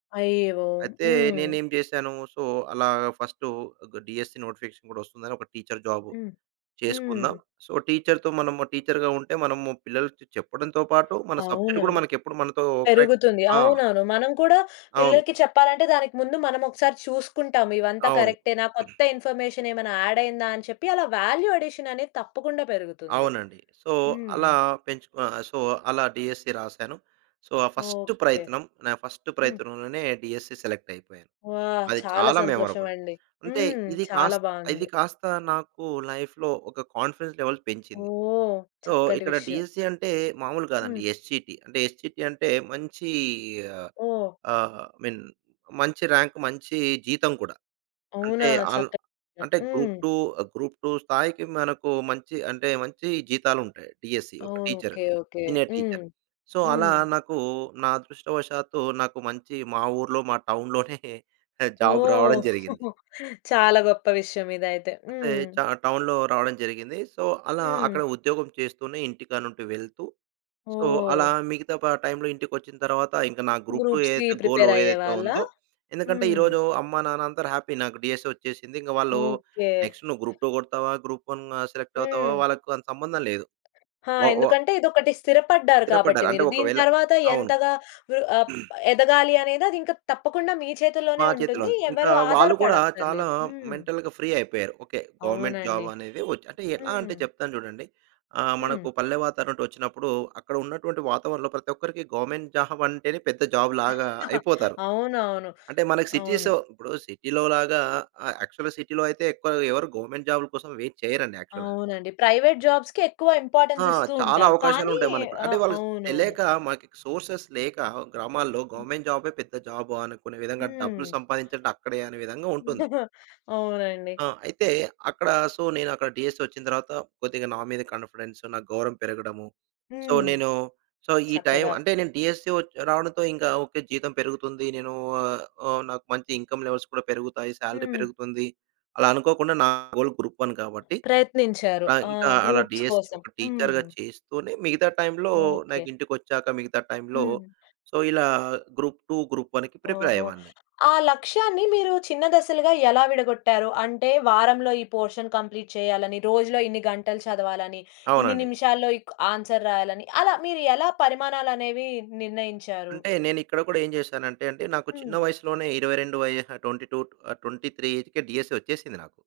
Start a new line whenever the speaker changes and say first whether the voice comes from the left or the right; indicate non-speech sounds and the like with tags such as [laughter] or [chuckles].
left: అయ్యో!
right: అయితే,
left: హ్మ్.
right: నేనేం జేశాను సో, అలాగ ఫస్టు గ డీఎస్సీ నోటిఫికేషన్ కూడొస్తుందని ఒక టీచర్ జాబ్
left: హ్మ్. హ్మ్.
right: చేసుకుందాం. సో, టీచర్‌తో మనము టీచర్‌గా ఉంటే, మనము పిల్లలకి చెప్పడంతో పాటు మన సబ్జెక్ట్ కూడా
left: అవునవును.
right: మనకెప్పుడూ మనతో కరెక్ట్.
left: పెరుగుతుంది.
right: ఆ!
left: అవునవును. మనం కూడా
right: అవును.
left: పిల్లలకి చెప్పాలంటే, దానికి ముందు మనమోకసారి చూసుకుంటాం. ఇవంతా
right: అవును.
left: కరెక్టేనా, కొత్త
right: [clears throat]
left: ఇన్ఫర్మేషనేమైనా యాడయిందా అని చెప్పి, అలా వాల్యూ అడిషననేది తప్పకుండా పెరుగుతుంది.
right: అవునండి. సో,
left: హ్మ్.
right: అలా పెంచుకు ఆహ్, సో అలా డీఎస్సీ రాసాను. సో, ఆ ఫస్టు
left: ఓకే.
right: ప్రయత్నం, నా ఫస్టు
left: హ్మ్.
right: ప్రయత్నంలోనే, డీఎస్సీ సెలెక్ట్‌యిపోయాను.
left: ఆ!
right: అది
left: చాలా
right: చాలా మెమరబుల్.
left: సంతోషమండి.
right: అంటే
left: హ్మ్.
right: ఇది
left: చాలా
right: కాస్ ఇది
left: బావుంది.
right: కాస్త నాకు లైఫ్‌లో ఒక కాన్ఫిడెన్స్ లెవెల్ పెంచింది.
left: ఓహ్!
right: సో,
left: చక్కటి
right: ఇక్కడ
left: విషయం.
right: డీఎస్సీ అంటే, మాములు కాదండి
left: హ్మ్.
right: ఎస్‌సిటి. అంటే, ఎస్‌సిటి అంటే మంచీ ఆహ్,
left: ఓహ్!
right: అ మిన్ మంచి ర్యాంక్ మంచి జీతం కూడా.
left: అవునా?
right: అంటే అల్
left: చక్కటి [unintelligible]
right: అంటే
left: హ్మ్.
right: గ్రూప్-2, గ్రూప్-2 స్థాయికి మనకు మంచి, అంటే మంచి జీతాలుంటాయి. డీఎస్సీ ఒక
left: ఓహ్!
right: టీచరు.
left: ఓకే. ఓకే.
right: సీనియర్
left: హ్మ్.
right: టీచరు. సో, అలా
left: హ్మ్.
right: నాకు నా అదృష్టవశాత్తు నాకు మంచి మా ఊర్లో, మా టౌన్‌లోనే జాబ్ రావడం
left: ఓహ్!
right: జరిగింది.
left: [chuckles] చాలా గొప్ప విషయం ఇదయితే.
right: అంటే చ
left: హ్మ్.
right: టౌన్‌లో రావడం జరిగింది. సో, అలా అక్కడ
left: హ్మ్.
right: ఉద్యోగం చేస్తూనే ఇంటికాడ్నుండి వెళ్తూ, సో అలా
left: ఓహ్!
right: మిగతా ప టైంలో ఇంటికొచ్చిన తరువాత, ఇంక నా గ్రూప్-2
left: గ్రూప్స్‌కి
right: ఏదైతే గోల్
left: ప్రిపేర్
right: ఏదైతే
left: అయ్యేవాళ్ళా?
right: ఉందో ఎందుకంటే
left: హ్మ్.
right: ఈరోజు అమ్మా నాన్న అందరూ హ్యాపీ నాకు డీఎస్సీ వచ్చేసింది. ఇంగ వాళ్ళు
left: ఓకే.
right: నెక్స్ట్ నువ్వు గ్రూప్-2 కొడతావా, గ్రూప్-1 సెలెక్టవుతావా,
left: హ్మ్.
right: వాళ్ళకి అంత సంబంధం లేదు.
left: ఆ!
right: వ వ
left: ఎందుకంటే, ఇదొకటి స్థిరపడ్డారు కాబట్టి
right: స్థిరపడ్డారు. అంటే
left: మీరు. దీని
right: ఒకవేళ
left: తరువాత
right: అవును.
left: ఎంతగా ర్ ఆప్
right: [clears throat]
left: ఎదగాలి అనేది అదింక తప్పకుండా మీ
right: మా
left: చేతుల్లోనే
right: చేతిలో
left: ఉంటుంది.
right: ఉంది. ఇంకా
left: ఎవరు
right: వాళ్ళు కూడా, చాలా
left: ఆధారపడక్కర్లేదు. హ్మ్.
right: మెంటల్‌గా ఫ్రీ అయిపోయారు. ఓకే. గవర్నమెంట్ జాబ్
left: అవునండి.
right: అనేది వచ్చి అంటే, ఎలా అంటే
left: హ్మ్.
right: చెప్తాను జూడండి. ఆహ్, మనకు
left: హ్మ్.
right: పల్లె వాతావరణం నుండొచ్చినప్పుడు, అక్కడ ఉన్నటువంటి వాతావరణంలో ప్రతి ఒక్కరికి గవర్నమెంట్ జాబంటేనే పెద్ద జాబ్ లాగా
left: [chuckles]
right: అయిపోతారు.
left: అవునవును.
right: అంటే మనకి
left: అవును.
right: సిటీసొ ఇప్పుడు సిటీ‌లో లాగా ఆహ్, యాక్చువల్‌గా సిటీ‌లో అయితే ఎక్కువ ఎవరు గవర్నమెంట్ జాబ్‌ల కోసం వెయిట్ చేయరండి యాక్చువల్‌గా.
left: అవునండి. ప్రైవేట్ జాబ్స్‌కే ఎక్కువ
right: ఆ!
left: ఇంపార్టెన్స్ ఇస్తూ
right: చాలా
left: ఉంటారు. కానీ
right: అవకాశాలుంటాయి మనకు. అంటే
left: ఆహ్,
right: వాళ్ళకి
left: అవునవును.
right: తెలియక మనకి సోర్సెస్ లేక, గ్రామాల్లో
left: హ్మ్.
right: గవర్నమెంట్ జాబే పెద్ద జాబా, అనుకునే విధంగా
left: హ్మ్.
right: డబ్బులు సంపాదించడం అక్కడే అనే విధంగా ఉంటుంది.
left: [chuckles] అవునండి.
right: ఆ! అయితే, అక్కడ సో, నేనక్కడ డీఎస్సీ ఒచ్చిన తరువాత కొద్దిగా నా మీద కాన్ఫిడెన్సు, నా గౌరవం పెరగడము. సో,
left: హ్మ్.
right: నేను సో ఈ టైం
left: చక్కగా.
right: అంటే నేను డీఎస్సీ ఒచ్ రావడంతో ఇంకా ఓకే. జీతం పెరుగుతుంది. నేను ఆహ్, ఓహ్, నాకు మంచి ఇన్‌కమ్ లెవెల్స్ కూడా పెరుగుతాయి, సాలరీ
left: హ్మ్.
right: పెరుగుతుంది. అలా అనుకోకుండా నా గోల్ గ్రూప్-1 కాబట్టి
left: ప్రయత్నించారు.
right: పాన్
left: ఆ!
right: ఇంకా అలా
left: గ్రూప్స్
right: డీఎస్సీ ఒక
left: కోసం.హ్మ్.
right: టీచర్‌గా చేస్తూనే, మిగతా టైంలో
left: ఓకే.
right: నాకింటికొచ్చాక మిగతా టైంలో
left: హ్మ్.
right: సో ఇలా గ్రూప్-2, గ్రూప్-1కి
left: ఓహో!
right: ప్రిపేరయ్యేవాన్ని.
left: ఆ లక్ష్యాన్ని మీరు చిన్న దశలుగా ఎలా విడగొట్టారు? అంటే వారంలో ఈ పోర్షన్ కంప్లీట్ చేయాలని, రోజులో ఇన్ని గంటలు చదవాలని, ఇన్ని
right: అవునండి.
left: నిమిషాల్లో ఇక్ ఆన్సర్ రాయాలని. అలా మీరెలా పరిమాణాలు అనేవి నిర్ణయించారు?
right: అంటే నేనిక్కడ కూడా ఏం జేశానంటే, అంటే నాకు చిన్న
left: హ్మ్.
right: వయసులోనే 22 వయహ 22 ఆహ్, 23 ఏజ్‌కే డీఎస్సీ ఒచ్చేసింది నాకు.